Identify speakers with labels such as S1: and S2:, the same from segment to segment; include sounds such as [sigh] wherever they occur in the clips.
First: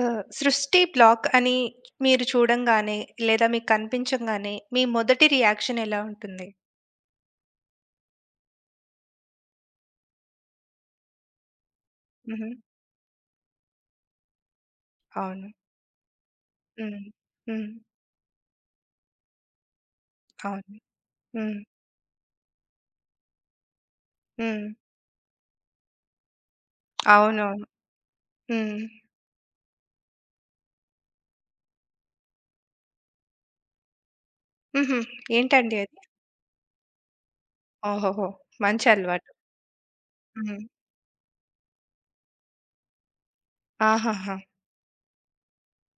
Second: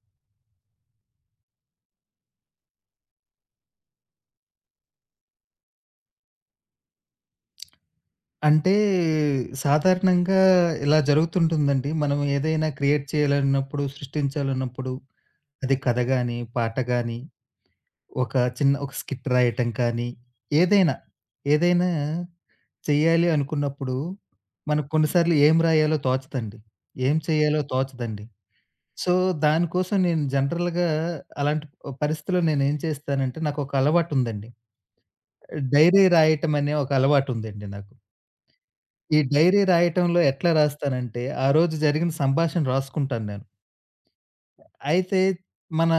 S1: ఆహ్, 'సృష్టి బ్లాక్' అని మీరు చూడంగానే, లేదా మీకు కనిపించంగానే, మీ మొదటి రియాక్షన్ ఎలా ఉంటుంది?
S2: అంటే సాధారణంగా ఇలా జరుగుతుంటుందండి. మనం
S1: హుహు.
S2: ఏదైనా క్రియేట్ చేయాలన్నప్పుడు, సృష్టించాలన్నప్పుడు
S1: అవును.
S2: అది కథ గాని, పాట
S1: హ్మ్.
S2: గాని,
S1: హ్మ్.
S2: ఒక చిన్న స్కిట్ రాయటం కానీ,
S1: అవును.
S2: ఏదైనా,
S1: హ్మ్.
S2: ఏదైనా చేయాలి అనుకున్నప్పుడు
S1: హ్మ్.
S2: మనకు కొన్నిసార్లు ఏం రాయాలో తోచదండి. ఏం చేయాలో
S1: అవునవును.
S2: తోచదండి.
S1: హ్మ్.
S2: సో, దానికోసం నేను జనరల్‌గా అలాంటి పరిస్థితిలో నేనేం చేస్తానంటే, నాకొక అలవాటుందండి.
S1: హుహు. ఏంటండి అది?
S2: డైరీ రాయటం అనే ఒక అలవాటుందండి నాకు.
S1: ఓహోహో! మంచి
S2: ఈ
S1: అలవాటు.
S2: డైరీ రాయటంలో ఎట్లా
S1: హ్మ్.
S2: రాస్తానంటే, ఆ రోజు జరిగిన సంభాషణ రాసుకుంటాను నేను.
S1: ఆహాహా!
S2: అయితే మన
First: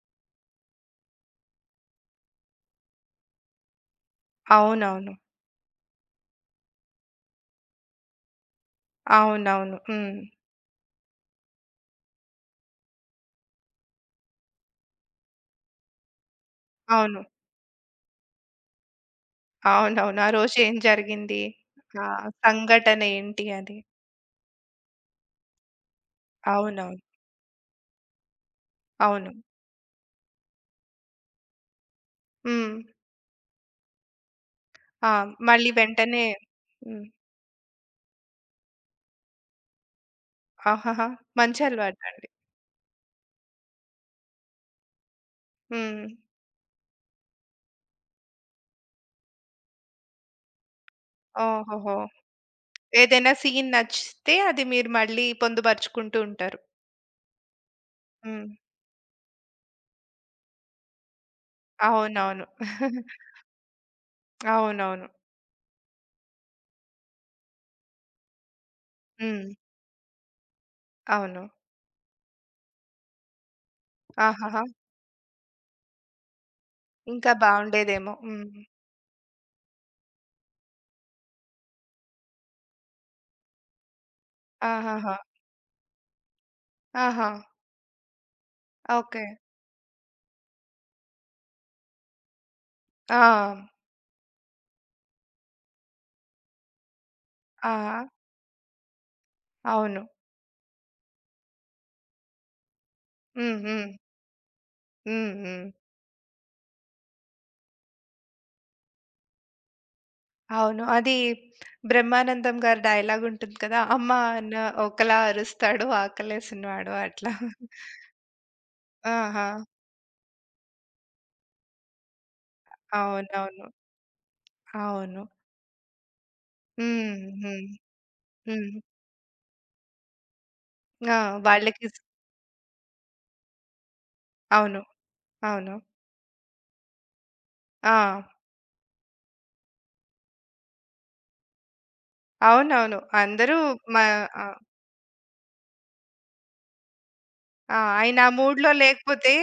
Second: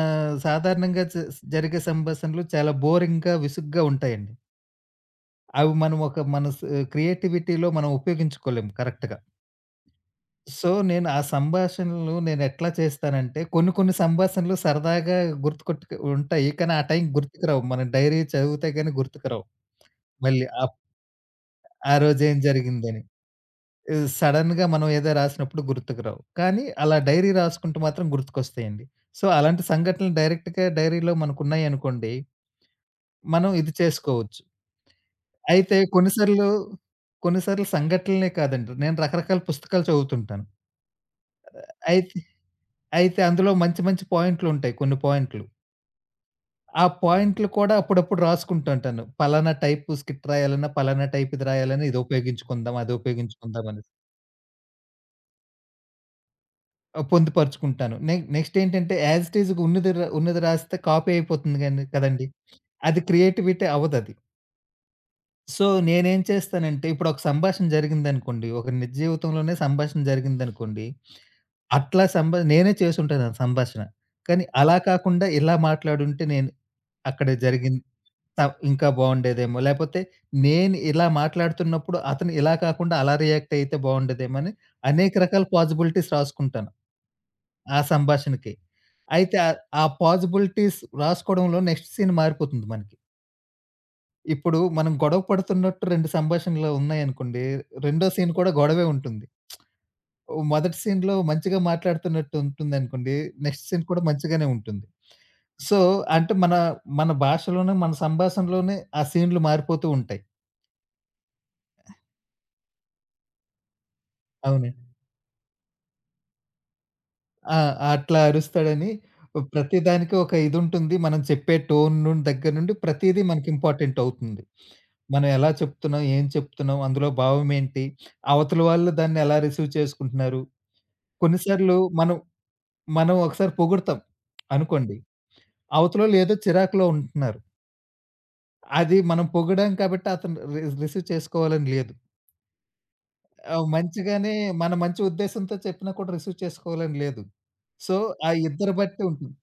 S2: సాధారణంగా జరిగే సంభాషణలు చాలా బోరింగ్‌గా, విసుగ్గా ఉంటాయండి.
S1: అవునవును.
S2: అవి మనం ఒక మన స్ క్రియేటివిటీలో మనం ఉపయోగించుకోలేము కరెక్ట్‌గా.
S1: అవునవును. హ్మ్.
S2: సో, ఆ సంభాషణలు నేను ఎట్లా చేస్తానంటే, కొన్ని కొన్ని సంభాషణలు సరదాగా గుర్తుకొట్టుకు ఉంటాయి. కానీ ఆ టైంకి
S1: అవును.
S2: గుర్తుకురావు. మనం డైరీ చదివితే గాని గుర్తుకురావు.
S1: అవునవును. ఆ
S2: మళ్ళీ
S1: రోజు ఏం జరిగింది?
S2: ఆ
S1: ఆ
S2: రోజేం
S1: సంఘటన
S2: జరిగిందని.
S1: ఏంటి అని.
S2: సడెన్‌గా మనం ఏదో రాసినప్పుడు గుర్తుకు రావు. కానీ
S1: అవునవును.
S2: అలా డైరీ రాసుకుంటే మాత్రం గుర్తుకొస్తాయండి. సో,
S1: అవును.
S2: అలాంటి సంఘటనలు డైరెక్ట్‌గా డైరీలో మనకున్నాయనుకోండి,
S1: హ్మ్.
S2: మనం ఇది చేసుకోవచ్చు.
S1: ఆ! మళ్ళీ
S2: అయితే
S1: వెంటనే
S2: కొన్నిసార్లు,
S1: హ్మ్.
S2: కొన్నిసార్లు సంఘటనలే కాదండి. నేను రకరకాల పుస్తకాలు చదువుతుంటాను.
S1: ఆహాహా! మంచి
S2: అయితే,
S1: అలవాటండి.
S2: అయితే అందులో మంచి మంచి పాయింట్లు.
S1: హ్మ్.
S2: ఆ పాయింట్లు కూడా అప్పుడప్పుడు రాసుకుంటుంటాను. పలానా టైపు స్కిట్ రాయాలన్నా, పలానా టైప్ ఇది రాయాలన్నా
S1: ఓహోహో!
S2: ఇది ఉపయోగించుకుందాం, అది
S1: ఏదైనా సీన్
S2: ఉపయోగించుకుందామని.
S1: నచ్చితే అది మీరు మళ్ళీ పొందుపరుచుకుంటూ ఉంటారు.
S2: ఆ! పొందుపరుచుకుంటాను.
S1: హ్మ్.
S2: నెక్స్ట్ ఏంటంటే యాజ్ ఇట్ ఈజ్‌గా ఉన్నది రాస్తే కాపీ అయిపోతుంది గాని కదండీ!
S1: అవునవును.
S2: అది క్రియేటివిటీ అవ్వదది.
S1: అవునవును.
S2: సో, నేనేం చేస్తానంటే ఇప్పుడు ఒక సంభాషణ జరిగిందనుకోండి. ఒక నిజ
S1: హ్మ్.
S2: జీవితంలోనే సంభాషణ జరిగిందనుకోండి.
S1: అవును.
S2: అట్లా సంభా నేనే చేసుంటాను ఆ సంభాషణ. కానీ
S1: ఆహాహా!
S2: అలా కాకుండా ఇలా మాట్లాడుంటే నేను అక్కడ
S1: ఇంకా
S2: జరిగింది
S1: బావుండేదేమో.
S2: త
S1: హ్మ్.
S2: ఇంకా బావుండేదేమో! లేపోతే నేను ఇలా మాట్లాడుతున్నప్పుడు అతను ఇలా కాకుండా అలా రియాక్ట్ అయితే బావుండేదేమో అని అనేక
S1: ఆహాహా!
S2: రకాల పాజిబిలిటీస్ రాసుకుంటాను.
S1: ఆహా!
S2: ఆ సంభాషణకి.
S1: ఓకే.
S2: అయితే ఆ పాజిబిలిటీస్ రాసుకోవడంలో నెక్స్ట్ సీన్ మారిపోతుంది మనకి.
S1: ఆ!
S2: ఇప్పుడు మనం గొడవ పడుతున్నట్టు 2 సంభాషణలు ఉన్నాయనుకోండి,
S1: ఆ!
S2: రెండో సీన్ కూడా గొడవే ఉంటుంది.
S1: అవును.
S2: ఓ మొదటి సీన్‌లో మంచిగా మాట్లాడుతున్నట్టు ఉంటుందనుకోండి,
S1: హ్మ్.
S2: నెక్స్ట్ సీన్
S1: హ్మ్.
S2: కూడా మంచిగానే ఉంటుంది.
S1: హ్మ్. హ్మ్.
S2: సో, అంటే మన, మన భాషలోనే, మన సంభాషణలోనే ఆ సీన్‌లు మారిపోతూ ఉంటాయి.
S1: అవును. అది బ్రహ్మానందం గారి డైలాగ్ ఉంటుంది కదా! అమ్మ అన్న
S2: అవును.
S1: ఒకలా అరుస్తాడు ఆకలేసినవాడు అట్లా.
S2: ఆ! అట్లా అరుస్తాడని
S1: ఆహా!
S2: ప్రతి దానికి ఒక ఇదుంటుంది. మనం చెప్పే టోన్ నుండి దగ్గర నుండి ప్రతీదీ మనకి
S1: అవునవును.
S2: ఇంపార్టెంట్ అవుతుంది.
S1: అవును.
S2: మనం ఎలా చెప్తున్నాం? ఏం చెప్తున్నాం? అందులో
S1: హ్మ్. హ్మ్.
S2: భావమేంటి? అవతల
S1: హ్మ్.
S2: వాళ్ళు దాన్ని ఎలా రిసీవ్ చేసుకుంటున్నారు?
S1: ఆ!
S2: కొన్నిసార్లు
S1: వాళ్ళకి స్
S2: మనం మనం ఒకసారి పొగుడుతాం
S1: అవును.
S2: అనుకోండి.
S1: అవును.
S2: అవతలోళ్ళు ఏదో చిరాకులో ఉంటున్నారు.
S1: ఆ!
S2: అది మనం పొగిడాం కాబట్టి అతను రిసీవ్ చేసుకోవాలని లేదు.
S1: అవునవును. అందరూ
S2: ఆహ్,
S1: మ
S2: మంచిగానే
S1: ఆ!
S2: మన మంచి ఉద్దేశంతో చెప్పినా కూడా రిసీవ్ చేసుకోవాలని లేదు.
S1: ఆ!
S2: సో,
S1: ఆయన
S2: ఆ
S1: ఆ మూడ్‌లో
S2: ఇద్దరు బట్టి
S1: లేకపోతే
S2: ఉంటుంది.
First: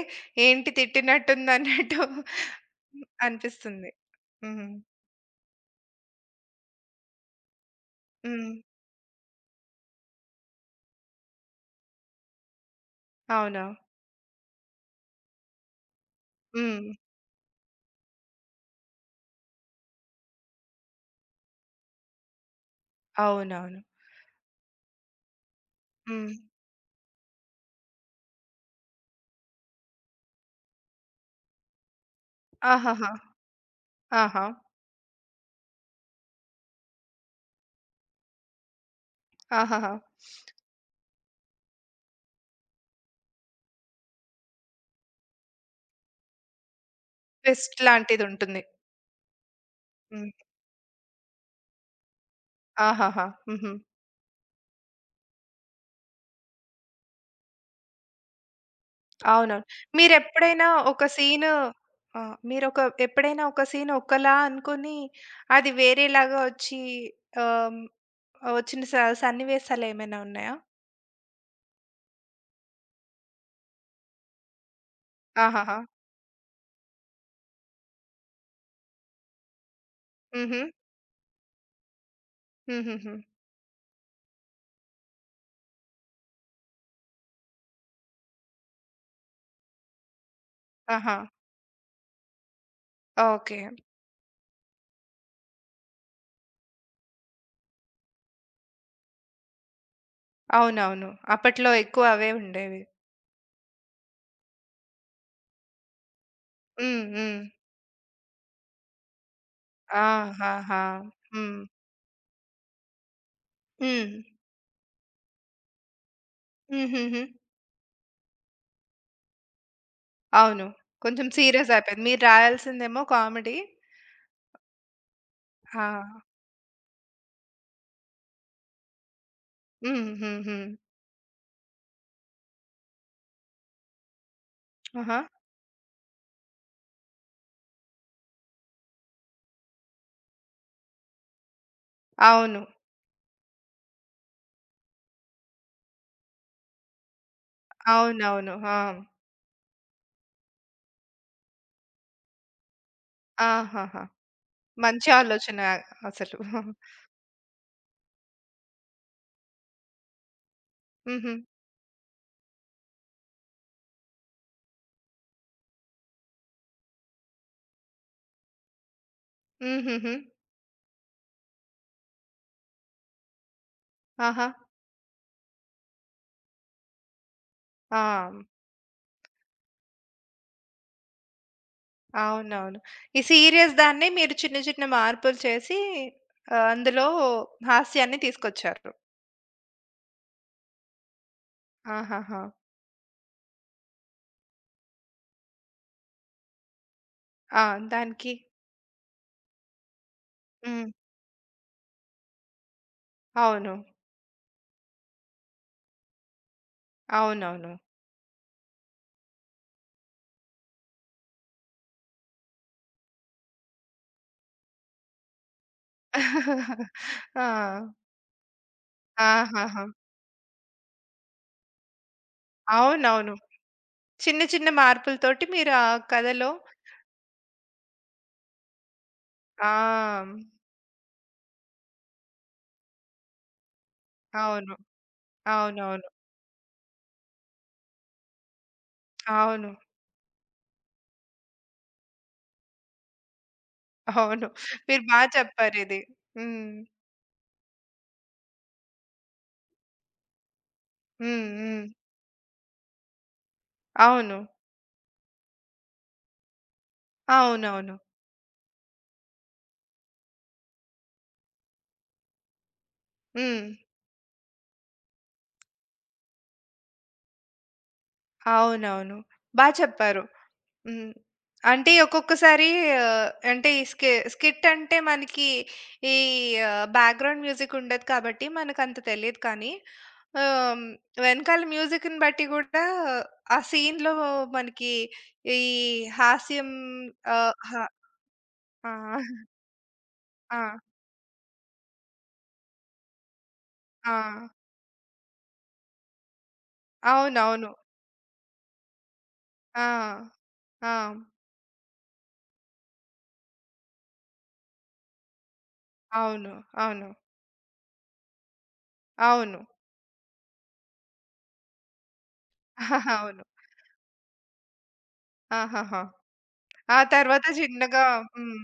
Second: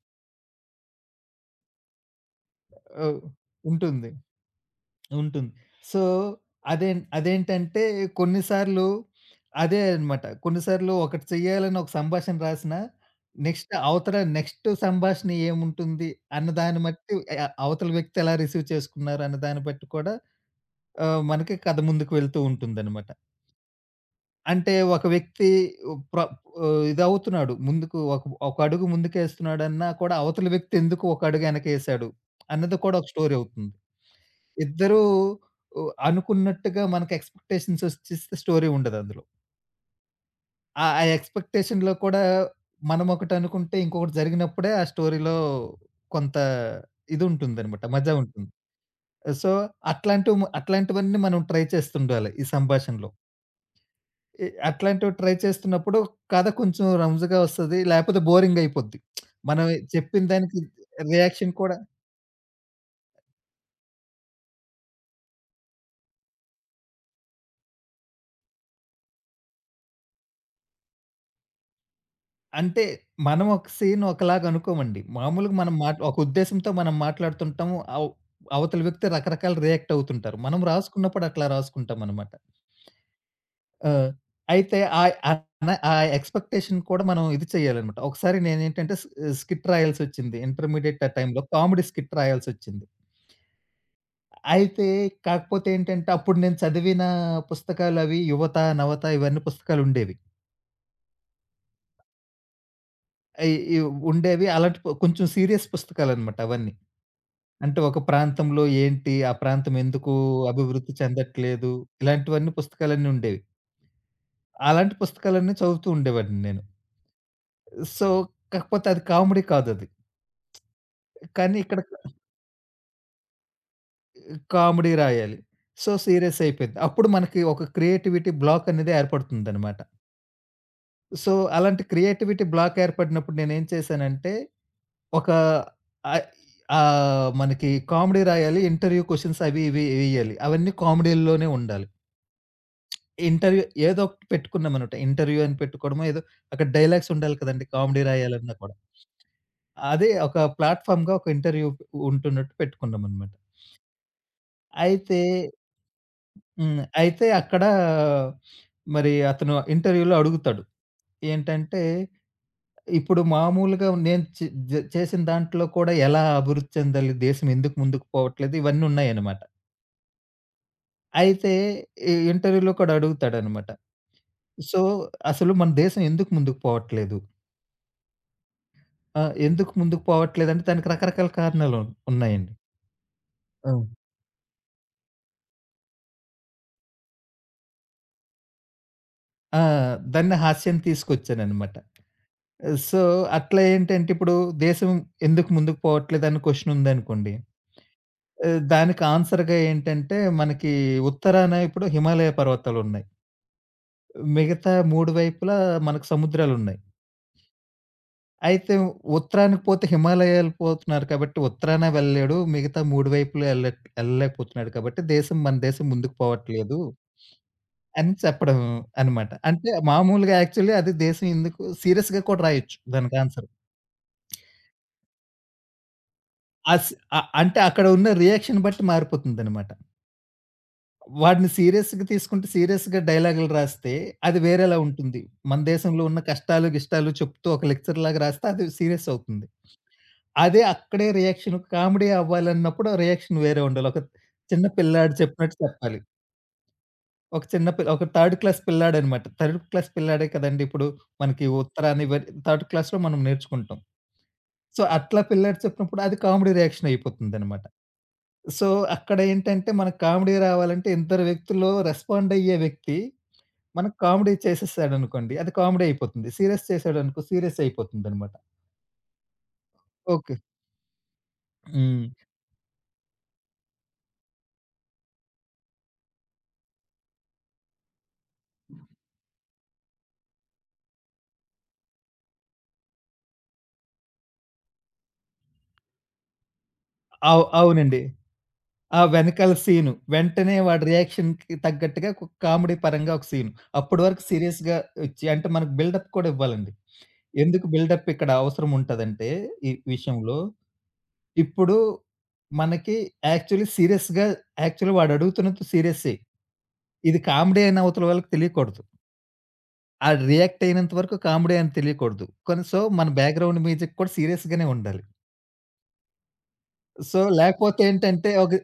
S1: ఏంటి తిట్టినట్టుందన్నట్టు
S2: ఆహ్,
S1: అనిపిస్తుంది.
S2: ఉంటుంది.
S1: హ్మ్.
S2: ఉంటుంది. సో, అదేంటంటే
S1: హ్మ్.
S2: కొన్నిసార్లు అదే అన్నమాట. కొన్నిసార్లు ఒకటి చేయాలని ఒక సంభాషణ రాసినా,
S1: అవునా?
S2: నెక్స్ట్ సంభాషణ ఏముంటుంది అన్న దాన్ని
S1: హ్మ్.
S2: బట్టి అవతల వ్యక్తి ఎలా రిసీవ్ చేసుకున్నారు అన్న దాన్ని బట్టి కూడా మనకి కథ ముందుకు వెళ్తూ ఉంటుందన్నమాట.
S1: అవునవును.
S2: అంటే ఒక వ్యక్తి ప్ర
S1: హ్మ్.
S2: ఇదవుతున్నాడు. ముందుకు ఒక ఒక అడుగు ముందుకేస్తున్నాడన్నా కూడా అవతల వ్యక్తి ఎందుకు ఒక అడుగు వెనకేసాడు అన్నది కూడా ఒక
S1: ఆహాహా!
S2: స్టోరీ అవుతుంది.
S1: ఆహా!
S2: ఇద్దరూ అనుకున్నట్టుగా మనకు ఎక్స్‌పెక్టేషన్స్ వచ్చేస్తే స్టోరీ ఉండదందులో.
S1: ఆహాహా!
S2: ఆ ఆ ఎక్స్‌పెక్టేషన్‌లో కూడా మనం ఒకటనుకుంటే ఇంకొకటి జరిగినప్పుడే ఆ స్టోరీలో కొంత
S1: ట్విస్ట్
S2: ఇదుంటుందనమాట. మజా ఉంటుంది.
S1: లాంటిదుంటుంది.
S2: సో,
S1: హ్మ్.
S2: అట్లాంటివి మ అట్లాంటివన్నీ మనం ట్రై చేస్తుండాలి ఈ సంభాషణలో.
S1: ఆహాహా! హుహు.
S2: అట్లాంటివి ట్రై చేస్తున్నప్పుడు కథ కొంచెం రంజుగా వస్తది. లేపోతే బోరింగయిపోద్ది.
S1: అవునవును.
S2: మనం చెప్పిన దానికి
S1: మీరెప్పుడైనా ఒక సీను
S2: రియాక్షన్ కూడా
S1: ఆ! మీరొక ఎప్పుడైనా ఒక సీన్ ఒకలా అనుకుని, అది వేరేలాగా వచ్చి ఆహ్, వచ్చిన స సన్నివేశాలేమైనా ఉన్నాయా?
S2: అంటే మనం ఒక సీన్ ఒకలాగా అనుకోమండి. మామూలుగా మనం
S1: ఆహాహా!
S2: ఒక ఉద్దేశ్యంతో మనం మాట్లాడుతుంటాము. అవతల వ్యక్తి రకరకాల రియాక్ట్ అవుతుంటారు.
S1: హుహు.
S2: మనం రాసుకున్నప్పుడు అట్లా రాసుకుంటామనమాట.
S1: హుహుహు.
S2: ఆ! అయితే ఆహ్, ఆన ఆ ఎక్స్‌పెక్టేషన్ కూడా మనం ఇది చేయాలనమాట. ఒకసారి నేనేంటంటే స్కిట్ రాయాల్సొచ్చింది. ఇంటర్మీడియేట్ ఆ
S1: ఆహా!
S2: టైంలో కామెడీ స్కిట్ రాయాల్సొచ్చింది.
S1: ఓకే.
S2: అయితే కాకపోతే ఏంటంటే అప్పుడు నేను చదివిన పుస్తకాలవి 'యువత', 'నవత' ఇవన్నీ పుస్తకాలుండేవి.
S1: అవునవును. అప్పట్లో ఎక్కువ అవే ఉండేవి.
S2: అయి ఇవ్ ఉండేవి అలాంటి పు- కొంచెం సీరియస్ పుస్తకాలనమాట అవన్నీ.
S1: హ్మ్. హ్మ్.
S2: అంటే ఒక ప్రాంతంలో ఏంటి? ఆ ప్రాంతం ఎందుకు
S1: ఆహాహా!
S2: అభివృద్ధి
S1: హ్మ్.
S2: చెందట్లేదు? ఇలాంటివన్నీ పుస్తకాలన్నీ ఉండేవి.
S1: హ్మ్.
S2: అలాంటి పుస్తకాలన్నీ చదువుతూ ఉండేవాడిని నేను.
S1: హుహుహు.
S2: సో, కాకపోతే అది కామెడీ కాదది.
S1: అవును. కొంచెం
S2: కానీ
S1: సీరియస్
S2: ఇక్కడ
S1: అయిపోయింది. మీరు రాయాల్సిందేమో కామెడీ.
S2: కామెడీ రాయాలి.
S1: ఆ!
S2: సో, సీరియస్ అయిపోయింది. అప్పుడు మనకి ఒక క్రియేటివిటీ బ్లాక్ అనేది ఏర్పడుతుందనమాట.
S1: హ్మ్. హ్మ్. హ్మ్.
S2: సో, అలాంటి క్రియేటివిటీ బ్లాక్ ఏర్పడినప్పుడు నేనేం చేశానంటే,
S1: ఆహా!
S2: ఒక ఆహ్, మనకి కామెడీ రాయాలి, ఇంటర్వ్యూ క్వెషన్స్ అవి ఇవి వేయాలి. అవన్నీ కామెడీల్లోనే ఉండాలి.
S1: అవును.
S2: ఇంటర్వ్యూ ఏదో ఒకటి పెట్టుకున్నామనమాట. ఇంటర్వ్యూ అని పెట్టుకోవడమో ఏదో అక్కడ డైలాగ్స్ ఉండాలి కదండీ! కామెడీ
S1: అవునవును.
S2: రాయాలన్నా కూడా.
S1: ఆ!
S2: అదే ఒక ప్లాట్‌ఫార్మ్‌గా ఒక ఇంటర్వ్యూ ఉంటున్నట్టు పెట్టుకున్నామనమాట.
S1: ఆహాహా! మంచి
S2: అయితే
S1: ఆలోచన అసలు.
S2: హ్మ్. అయితే అక్కడ మరి అతను ఇంటర్వ్యూలో అడుగుతాడు.
S1: హుహు.
S2: ఏంటంటే, ఇప్పుడు మామూలుగా నేను చే జ చేసిన దాంట్లో కూడా ఎలా అభివృద్ధి చెందాలి? దేశం ఎందుకు ముందుకు పోవట్లేదు? ఇవన్నీ ఉన్నాయన్నమాట.
S1: హుహుహు.
S2: అయితే ఈ ఇంటర్వ్యూలో కూడా అడుగుతాడనమాట.
S1: ఆహా!
S2: సో, అసలు మన దేశం ఎందుకు ముందుకు పోవట్లేదు?
S1: ఆ!
S2: ఆ! ఎందుకు ముందుకు పోవట్లేదంటే దానికి రకరకాల కారణాలు ఉన్నాయండి.
S1: అవునవును. ఈ
S2: ఆ!
S1: సీరియస్ దాన్ని మీరు చిన్న చిన్న మార్పులు చేసి ఆహ్, అందులో హాస్యాన్ని తీసుకొచ్చారు.
S2: ఆ! దాన్ని హాస్యం తీసుకొచ్చాననమాట.
S1: ఆహాహా!
S2: సో, అట్లా ఏంటంటే ఇప్పుడు దేశం ఎందుకు ముందుకు పోవట్లేదని క్వెషన్ ఉందనుకోండి.
S1: ఆ! దానికి
S2: దానికి ఆన్సర్‌గా ఏంటంటే మనకి
S1: హ్మ్.
S2: ఉత్తరాన ఇప్పుడు హిమాలయ పర్వతాలున్నాయి.
S1: అవును.
S2: మిగతా 3 వైపులా మనకు సముద్రాలున్నాయి.
S1: అవునవును.
S2: అయితే ఉత్తరానికి పోతే హిమాలయాలు పోతున్నారు కాబట్టి ఉత్తరాన వెళ్ళలేడు. మిగతా 3 వైపులా ఎళ్ళలేకపోతున్నాడు కాబట్టి మన దేశం ముందుకు పోవట్లేదు.
S1: [laughs] ఆ!
S2: అని చెప్పడం అనమాట. అంటే
S1: ఆహాహా!
S2: మామూలుగా యాక్చువల్లీ అది దేశం ఎందుకు సీరియస్‌గా కూడా రాయొచ్చు దానికి
S1: అవునవును.
S2: ఆన్సర్.
S1: చిన్న చిన్న మార్పులతోటి మీరు ఆ కథలో
S2: అస్ అ అంటే అక్కడ ఉన్న రియాక్షన్ బట్టి మారిపోతుందనమాట.
S1: ఆ!
S2: వాడిని సీరియస్‌గా తీసుకుంటే సీరియస్‌గా డైలాగులు రాస్తే అది
S1: అవును.
S2: వేరేలా ఉంటుంది. మన దేశంలో
S1: అవునవును.
S2: ఉన్న కష్టాలు, గిష్టాలు చెప్తూ ఒక లెక్చర్ లాగా రాస్తే అది సీరియస్ అవుతుంది.
S1: అవును.
S2: అదే అక్కడే రియాక్షన్ కామెడీ అవ్వాలన్నప్పుడు రియాక్షన్ వేరే ఉండాలి. ఒక
S1: అవును.
S2: చిన్న
S1: మీరు
S2: పిల్లాడు
S1: బా
S2: చెప్పినట్టు చెప్పాలి.
S1: చెప్పారిది. హ్మ్.
S2: ఒక థర్డ్ క్లాస్ పిల్లాడనమాట. థర్డ్ క్లాస్ పిల్లాడే కదండీ! ఇప్పుడు మనకి
S1: హ్మ్. హ్మ్.
S2: ఉత్తరాని ఇవ థర్డ్ క్లాస్‌లో మనం నేర్చుకుంటాం.
S1: అవును.
S2: సో, అట్లా పిల్లాడు చెప్పినప్పుడు అది కామెడీ రియాక్షన్ అయిపోతుందనమాట.
S1: అవునవును.
S2: సో, అక్కడ ఏంటంటే మనకు కామెడీ రావాలంటే ఇద్దరు వ్యక్తుల్లో రెస్పాండ్ అయ్యే వ్యక్తి
S1: హ్మ్.
S2: మనకు కామెడీ చేసేసాడనుకోండి అది కామెడీ అయిపోతుంది. సీరియస్ చేసాడనుకో సీరియస్ అయిపోతుందనమాట.
S1: అవునవును. బా చెప్పారు.
S2: ఓకే.
S1: హ్మ్. అంటే
S2: హ్మ్.
S1: ఒక్కొక్కసారి ఆహ్, అంటే ఈ స్కిట్ అంటే మనకి ఈ ఆహ్, బ్యాక్‌గ్రౌండ్ మ్యూజిక్ ఉండదు కాబట్టి మనకంత తెలీదు కానీ ఆహ్, వెనకాల మ్యూజిక్‌ని బట్టి గూడా ఆ సీన్‌లో మనకి ఈ హాస్యం
S2: అవు
S1: ఆహ్,
S2: అవునండి.
S1: ఆ!
S2: ఆ వెనకాల సీను. వెంటనే
S1: ఆ!
S2: వాడి రియాక్షన్‌కి తగ్గట్టుగా ఒక కామెడీ పరంగా ఒక సీను. అప్పటి
S1: ఆ!
S2: వరకు సీరియస్‌గా ఇచ్చి అంటే మనకు బిల్డప్ కూడా ఇవ్వాలండి. ఎందుకు
S1: అవునవును.
S2: బిల్డప్ ఇక్కడ అవసరం ఉంటదంటే ఈ
S1: ఆ!
S2: విషయంలో,
S1: ఆ!
S2: ఇప్పుడు మనకి యాక్చువల్లీ సీరియస్‌గా యాక్చువల్లీ వాడు అడుగుతున్నది సీరియస్సే.
S1: అవును. అవును.
S2: ఇది కామెడీ అని అవతల వాళ్ళకి తెలియకూడదు.
S1: అవును.
S2: ఆడు రియాక్ట్ అయినంత వరకు కామెడీ అని తెలియకూడదు. కానీ సో, మన
S1: [laughs] అవును.
S2: బ్యాక్‌గ్రౌండ్ మ్యూజిక్ కూడా సీరియస్‌గానే ఉండాలి.
S1: ఆహాహా! ఆ
S2: సో,
S1: తర్వాత చిన్నగా హ్మ్.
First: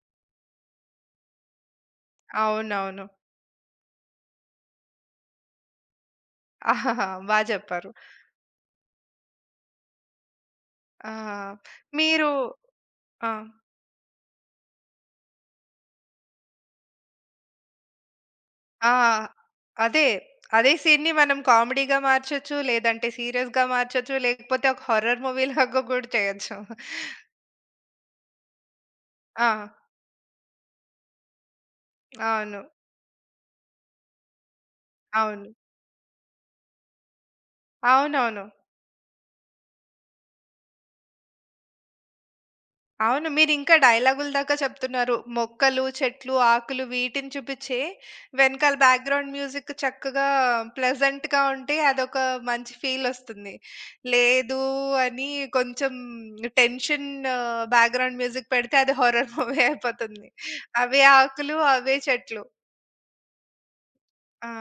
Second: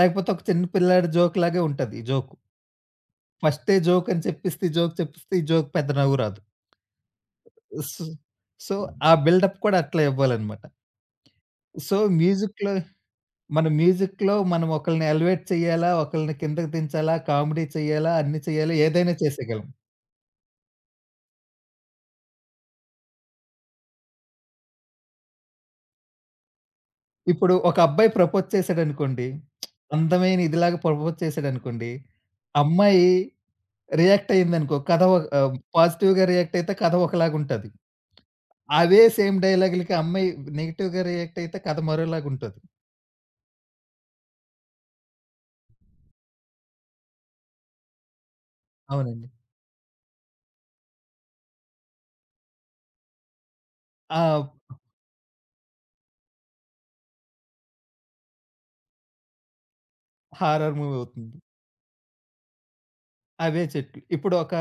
S2: లేకపోతే ఒక చిన్న పిల్లాడి జోక్‌లాగే ఉంటది ఈ జోకు.
S1: అవునవును.
S2: ఫస్టే జోక్ అని చెప్పిస్తే, ఈ జోక్ చెప్పిస్తే, ఈ జోక్ పెద్ద నవ్వు రాదు.
S1: ఆహాహా! బా జెప్పారు.
S2: సో, సో హ్మ్. ఆ బిల్డప్ కూడా అట్లే ఇవ్వాలనమాట.
S1: ఆ!
S2: సో,
S1: మీరు ఆ!
S2: మన మ్యూజిక్‌లో మనం ఒకళ్ళని ఎలివేట్ చేయాలా, ఒకళ్ళని కిందకి దించాలా, కామెడీ చేయాలా, అన్నీ చేయాలా,
S1: ఆ!
S2: ఏదైనా చేసేయగలం.
S1: అదే. అదే సీన్‌ని మనం కామెడీగా మార్చొచ్చు, లేదంటే సీరియస్‌గా మార్చొచ్చు, లేకపోతే ఒక హారర్ మూవీ లాగా గూడా చేయొచ్చు.
S2: ఇప్పుడు ఒక అబ్బాయి ప్రపోజ్ చేసాడనుకోండి,
S1: ఆ!
S2: అందమైన ఇదిలాగా ప్రపోజ్ చేసాడనుకోండి,
S1: అవును.
S2: అమ్మాయి రియాక్ట్ అయిందనుకో, కథ
S1: అవును.
S2: పాజిటివ్‌గా రియాక్ట్ అయితే కథ ఒకలాగుంటది.
S1: అవునవును.
S2: అవే సేమ్ డైలాగులకి అమ్మాయి నెగెటివ్‌గా రియాక్ట్ అయితే కథ మరోలాగుంటది.
S1: అవును. మీరింకా డైలాగుల దాకా చెప్తున్నారు. మొక్కలు, చెట్లు, ఆకులు వీటిని చూపిచ్చే వెనకాల
S2: అవునండి.
S1: బ్యాక్‌గ్రౌండ్ మ్యూజిక్ చక్కగా ప్లెజెంట్‌గా ఉంటే అదొక మంచి ఫీలొస్తుంది.
S2: ఆ!
S1: లేదు అని కొంచెం టెన్షన్ బ్యాక్‌గ్రౌండ్ మ్యూజిక్ పెడితే అది హారర్ మూవీ అయిపోతుంది.
S2: హారర్ మూవీ
S1: అవే
S2: అవుతుంది.
S1: ఆకులు, అవే చెట్లు.
S2: అవే చెట్లు. ఇప్పుడు
S1: ఆ!
S2: ఒక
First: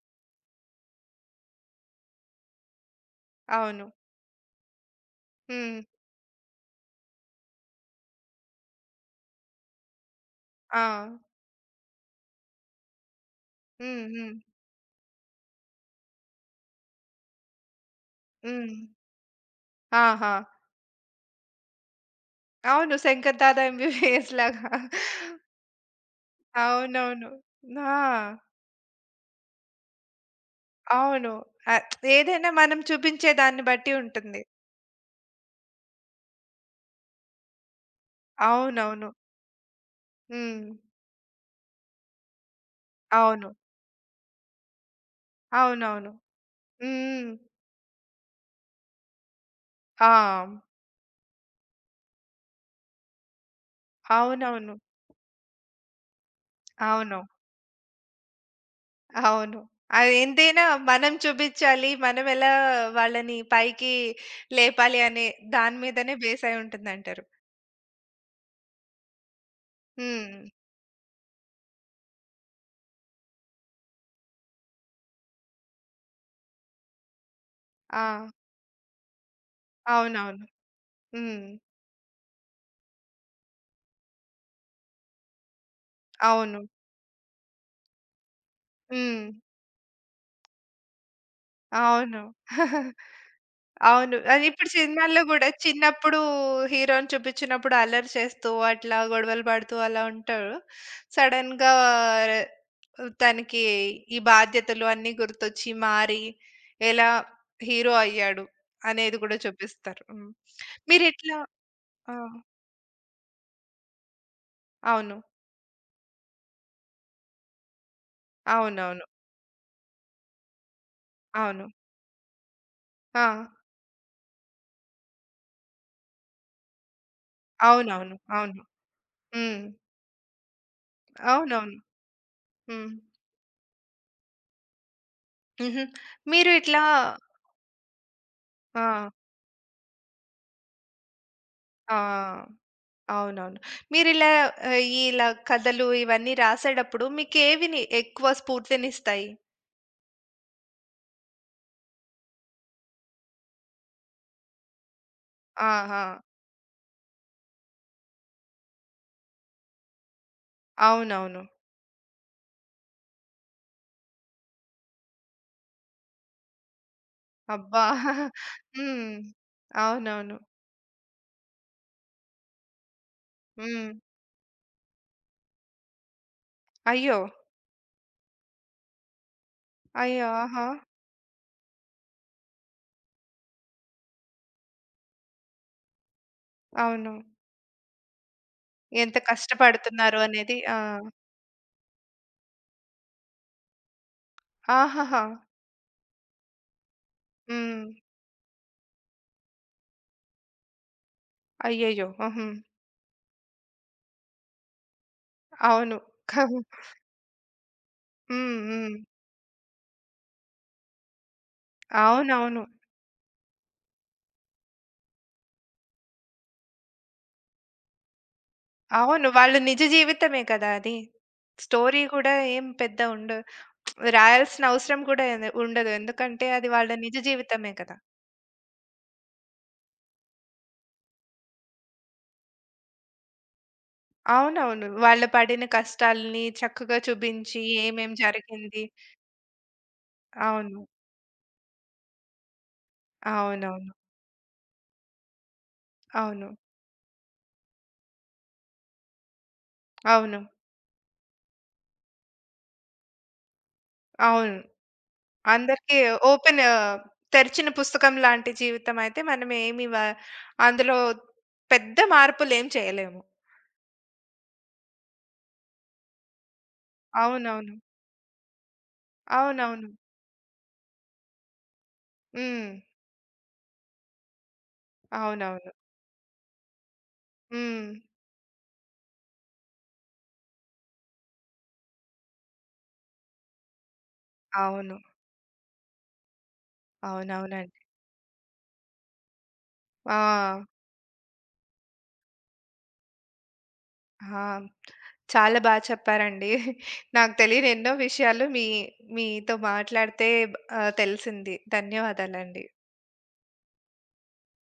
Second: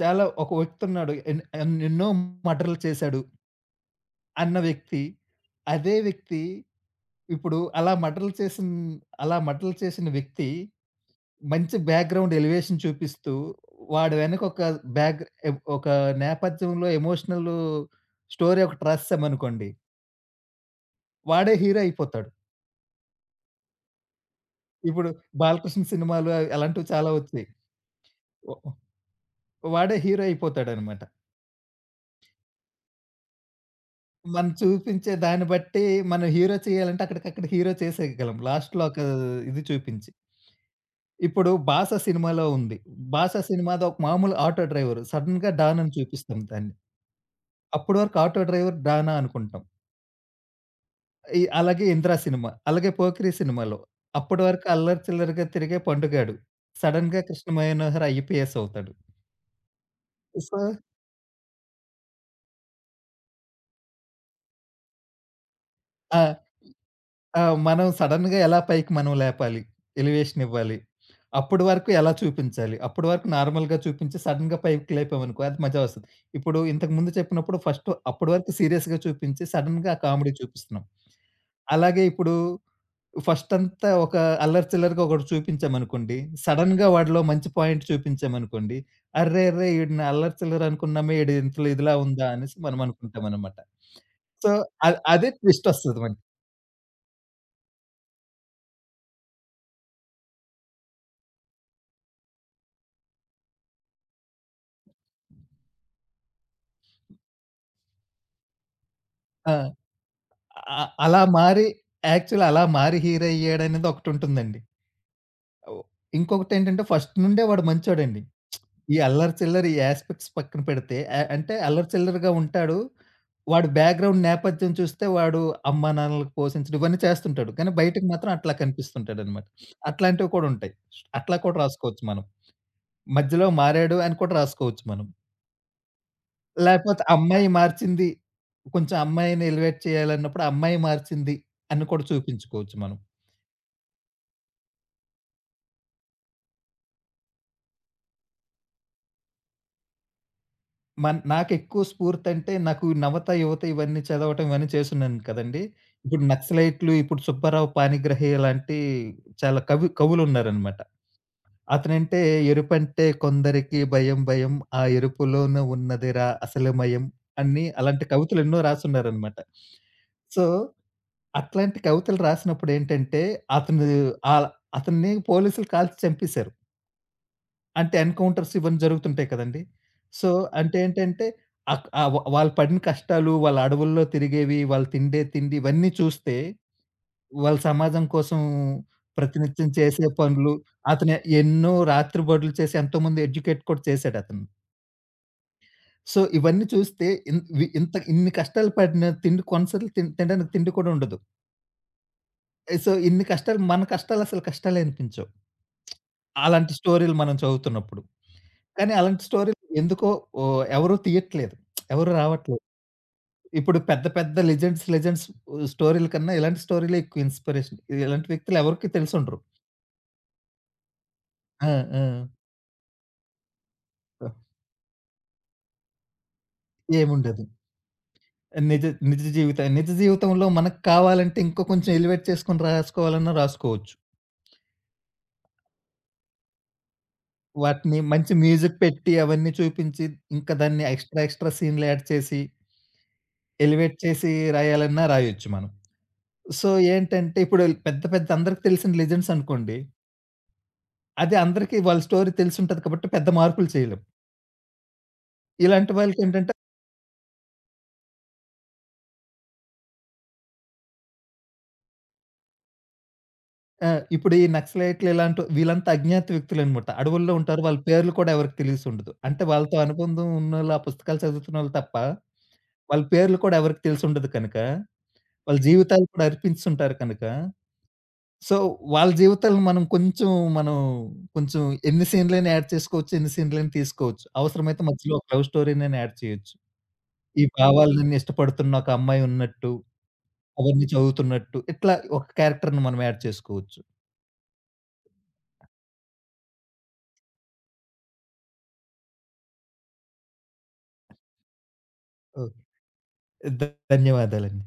S2: చాలా ఒక వ్యక్తి ఉన్నాడు. ఎన్నెన్నో మర్డర్‌లు చేశాడు
S1: అవును.
S2: అన్న వ్యక్తి.
S1: హ్మ్.
S2: అదే వ్యక్తి ఇప్పుడు అలా మర్డర్‌లు చేసిన వ్యక్తి
S1: ఆ!
S2: మంచి బ్యాక్‌గ్రౌండ్ ఎలివేషన్ చూపిస్తూ
S1: హ్మ్.
S2: వాడి
S1: హ్మ్.
S2: వెనక ఒక బ్యాక్ ఎ ఒక నేపథ్యంలో ఎమోషనల్ స్టోరీ
S1: హ్మ్.
S2: ఒకటి రాసేసామనుకోండి.
S1: ఆహా! ఆహా!
S2: వాడే హీరో అయిపోతాడు.
S1: అవును. 'శంకర్ దాదా ఎంబీబీఎస్' లాగా.
S2: ఇప్పుడు బాలకృష్ణ సినిమాలు అలాంటివి చాలా
S1: అవునవును.
S2: వచ్చాయి.
S1: ఆ!
S2: వ వాడే హీరో అయిపోతాడనమాట.
S1: అవును. ఆహ్, ఏదైనా మనం చూపించే దాన్ని బట్టి ఉంటుంది.
S2: మనం చూపించే దాన్ని బట్టి మనం హీరో చేయాలంటే అక్కడికక్కడ హీరో చేసేయగలం. లాస్ట్‌లో ఒక
S1: అవునవును.
S2: ఇది చూపించి.
S1: హ్మ్.
S2: ఇప్పుడు 'బాస' సినిమాలో ఉంది. 'బాస'
S1: అవును.
S2: సినిమాది ఒక మామూలు ఆటో డ్రైవర్. సడెన్‌గా డాన్ అని
S1: అవునవును.
S2: చూపిస్తాం దాన్ని.
S1: హ్మ్.
S2: అప్పటి వరకు ఆటో డ్రైవర్ డానా అనుకుంటాం.
S1: ఆ!
S2: అలాగే 'ఇంద్ర' సినిమా, అలాగే 'పోకిరి' సినిమాలో అప్పటి వరకు
S1: అవునవును.
S2: అల్లరి చిల్లరిగా తిరిగే పండుగాడు.
S1: అవును.
S2: సడెన్‌గా కృష్ణ మనోహర్ ఐపీఎస్ అవుతాడు.
S1: అవును. అది
S2: సో
S1: ఎంతైనా మనం చూపించాలి. మనం ఎలా వాళ్ళని పైకి లేపాలి అనే దాని మీదనే
S2: ఆ!
S1: బేస్ అయి ఉంటుందంటారు.
S2: ఆ! మనం సడెన్‌గా ఎలా పైకి మనం లేపాలి?
S1: హ్మ్.
S2: ఎలివేషన్ ఇవ్వాలి. అప్పటి వరకు ఎలా చూపించాలి? అప్పటి వరకు నార్మల్‌గా చూపించి సడెన్‌గా పైకి లేపామనుకో అది మజా వస్తది. ఇప్పుడు ఇంతకుముందు చెప్పినప్పుడు ఫస్ట్
S1: ఆ!
S2: అప్పటి వరకు సీరియస్‌గా చూపించి సడెన్‌గా కామెడీ
S1: అవునవును.
S2: చూపిస్తున్నాం.
S1: హ్మ్.
S2: అలాగే ఇప్పుడు ఫస్ట్ అంతా ఒక అల్లరి చిల్లరిగా ఒకటి చూపించామనుకోండి.
S1: అవును.
S2: సడెన్‌గా వాడిలో మంచి పాయింట్ చూపించామనుకోండి.
S1: హ్మ్.
S2: అర్రె! అర్రె! ఈడిని అల్లరి చిల్లరి అనుకున్నామే ఈడు ఇంతలో ఇదిలా
S1: అవును.
S2: ఉందా అనేసి మనం
S1: [laughs]
S2: అనుకుంటామనమాట.
S1: అవును. అది
S2: సో,
S1: ఇప్పుడు సినిమాల్లో
S2: అదే
S1: గూడా
S2: ట్విస్ట్ వస్తది
S1: చిన్నప్పుడు
S2: మనకి.
S1: హీరో‌ని చూపించినప్పుడు అల్లరి చేస్తూ, అట్లా గొడవలు పడుతూ అలా ఉంటారు. సడెన్‌గా తనకి ఈ బాధ్యతలు అన్నీ గుర్తొచ్చి మారి, ఎలా హీరో అయ్యాడు అనేది గూడా
S2: ఆ!
S1: చూపిస్తారు. హ్మ్.
S2: అ అలా
S1: మీరిట్లా
S2: మారి
S1: ఆ!
S2: యాక్చువల్ అలా మారి హీరో అయ్యాడనేది ఒకటుంటుందండి.
S1: అవును.
S2: ఓహ్! ఇంకొకటేంటంటే ఫస్ట్ నుండే వాడు మంచోడండి. ఈ
S1: అవునవును.
S2: అల్లరి చిల్లరి ఈ యాస్పెక్ట్స్ పక్కన పెడితే అంటే
S1: అవును.
S2: అల్లరి చిల్లరగా ఉంటాడు.
S1: ఆ!
S2: వాడు బ్యాక్‌గ్రౌండ్ నేపథ్యం చూస్తే వాడు అమ్మా నాన్నలకు పోషించడం ఇవన్నీ చేస్తుంటాడు. కానీ బయటకి
S1: అవునవును.
S2: మాత్రం అట్లా
S1: అవును.
S2: కనిపిస్తుంటాడనమాట.
S1: హ్మ్.
S2: అట్లాంటివి కూడా ఉంటాయి. అట్లా కూడా
S1: అవునవును.
S2: రాసుకోవచ్చు మనం.
S1: హ్మ్.
S2: మధ్యలో మారాడు అని కూడా రాసుకోవచ్చు మనం.
S1: హుహు. మీరు ఇట్లా
S2: లేకపోతే అమ్మాయి మార్చింది. కొంచెం
S1: ఆ!
S2: అమ్మాయిని ఎలివేట్ చేయాలన్నప్పుడు అమ్మాయి మార్చింది అని
S1: ఆ!
S2: కూడా చూపించుకోవచ్చు మనం.
S1: అవునవును. మీరిలా ఆహ్, ఇలా కథలు ఇవన్నీ రాసేటప్పుడు మీకేవి ఎక్కువ స్ఫూర్తినిస్తాయి?
S2: నాకెక్కువ స్ఫూర్తంటే, నాకు నవత, యువత ఇవన్నీ చదవటం ఇవన్నీ చేసున్నాను కదండీ.
S1: ఆహా!
S2: ఇప్పుడు నక్సలైట్లు, ఇప్పుడు సుబ్బారావు పాణిగ్రాహి లాంటి చాలా కవులున్నారనమాట.
S1: అవునవును.
S2: అతనంటే ఎరుపంటే కొందరికి భయం భయం, ఆ ఎరుపులోన ఉన్నదిరా అసలు మయం అని
S1: అబ్బా!
S2: అలాంటి
S1: [laughs]
S2: కవితలు ఎన్నో
S1: హ్మ్.
S2: రాసున్నారనమాట.
S1: అవునవును.
S2: సో, అట్లాంటి కవితలు రాసినప్పుడేంటంటే, అతను
S1: హ్మ్.
S2: ఆహ్, అతన్ని పోలీసులు కాల్చి చంపేశారు.
S1: అయ్యో!
S2: అంటే ఎన్‌కౌంటర్స్ ఇవన్నీ జరుగుతుంటాయి కదండీ! సో,
S1: అయ్యో! ఆహా!
S2: అంటే ఏంటంటే అక్ ఆహ్, వ వాళ్ళు పడిన కష్టాలు, వాళ్ళ అడవుల్లో తిరిగేవి, వాళ్ళు తిండే తిండి ఇవన్నీ చూస్తే,
S1: అవును.
S2: వాళ్ళ సమాజం కోసం
S1: ఎంత
S2: ప్రతినిత్యం చేసే
S1: కష్టపడుతున్నారు
S2: పనులు,
S1: అనేది. ఆ!
S2: అతను ఎన్నో రాత్రి బడులు చేసి ఎంతోమంది ఎడ్యుకేట్ కూడా చేశాడతను.
S1: ఆహాహా!
S2: సో, ఇవన్నీ చూస్తే ఇన్ వి
S1: హ్మ్.
S2: ఇంత ఇన్ని కష్టాలు పడిన తిండి కొన్నిసార్లు తినడానికి తిండి కూడా ఉండదు.
S1: అయ్యయ్యో! హుహు.
S2: సో, ఇన్ని కష్టాలు మన కష్టాలు అసలు కష్టాలే అనిపించవు.
S1: అవును.
S2: అలాంటి
S1: [laughs]
S2: స్టోరీలు మనం చదువుతున్నప్పుడు.
S1: హ్మ్.
S2: కానీ
S1: హ్మ్.
S2: అలాంటి స్టోరీలు ఎందుకో ఎవరు తీయట్లేదు. ఎవరు
S1: అవునవును.
S2: రావట్లేదు. ఇప్పుడు పెద్ద పెద్ద లెజెండ్స్ స్టోరీల కన్నా ఇలాంటి స్టోరీలే ఎక్కువ ఇన్స్‌పిరేషన్. ఇలాంటి వ్యక్తులు ఎవరికీ
S1: అవును.
S2: తెలిసుండరు.
S1: వాళ్ళ నిజ జీవితమే కదా! అది.
S2: ఆ! ఆ!
S1: స్టోరీ కూడా ఏం పెద్ద ఉండదు. రాయాల్సిన అవసరం కూడా ఎందు ఉండదు. ఎందుకంటే అది వాళ్ళ నిజ
S2: ఏముండదు.
S1: జీవితమే కదా!
S2: నిజ నిజ జీవితం నిజ జీవితంలో మనకు కావాలంటే ఇంకా కొంచెం ఎలివేట్ చేసుకొని రాసుకోవాలన్నా రాసుకోవచ్చు.
S1: అవునవును. వాళ్ళు పడిన కష్టాల్ని చక్కగా చూపించి
S2: వాటిని
S1: ఏమేం
S2: మంచి మ్యూజిక్
S1: జరిగింది.
S2: పెట్టి అవన్నీ చూపించి, ఇంకా
S1: అవును.
S2: దాన్ని ఎక్స్‌ట్రా, ఎక్స్‌ట్రా సీన్‌లు యాడ్ చేసి,
S1: అవునవును.
S2: ఎలివేట్ చేసి రాయాలన్నా రాయొచ్చు మనం.
S1: అవును.
S2: సో, ఏంటంటే ఇప్పుడు పెద్ద పెద్ద అందరికి తెలిసిన లెజెండ్స్ అనుకోండి
S1: అవును.
S2: అది అందరికీ వాళ్ళ స్టోరీ తెలిసుంటది కాబట్టి పెద్ద మార్పులు చేయలేం.
S1: అవును.
S2: ఇలాంటి
S1: అందరికీ
S2: వాళ్ళకేంటంటే
S1: ఓపెన్ తెరిచిన పుస్తకం లాంటి జీవితం అయితే మనం ఏమి వ అందులో పెద్ద మార్పులేం చేయలేము.
S2: ఇప్పుడు ఈ నక్సలైట్లు ఇలాంటి వీళ్ళంతా అజ్ఞాత వ్యక్తులనమాట. అడవుల్లో ఉంటారు.
S1: అవునవును.
S2: వాళ్ళ పేర్లు కూడా ఎవరికీ తెలిసుండదు. అంటే వాళ్ళతో
S1: అవునవును.
S2: అనుబంధం ఉన్నోళ్ళు, ఆ పుస్తకాలు చదువుతున్నోళ్ళు తప్ప,
S1: హ్మ్.
S2: వాళ్ళ పేర్లు కూడా ఎవరికీ తెలిసుండదు కనుక, వాళ్ళ
S1: అవునవును.
S2: జీవితాలు కూడా అర్పించుంటారు కనుక,
S1: హ్మ్.
S2: సో, వాళ్ళ జీవితాలను మనం కొంచెం ఎన్ని సీన్‌లైనా యాడ్ చేసుకోవచ్చు, ఎన్ని సీన్‌లైనా తీసుకోవచ్చు. అవసరమైతే
S1: అవును.
S2: మధ్యలో ఒక లవ్ స్టోరీనైనా యాడ్ చేయొచ్చు. ఈ
S1: అవునవునండి.
S2: భావాలు నిన్ను ఇష్టపడుతున్న ఒక అమ్మాయి ఉన్నట్టు
S1: ఆ!
S2: అవన్నీ చదువుతున్నట్టు. ఇట్లా ఒక క్యారెక్టర్‌ని మనం యాడ్ చేసుకోవచ్చు.
S1: ఆ! చాలా బా చెప్పారండి. నాకు తెలియని ఎన్నో విషయాలు మీతో మాట్లాడితే ఆహ్, తెలిసింది.
S2: ఓకే.
S1: ధన్యవాదాలండి.
S2: ధ ధన్యవాదాలండి.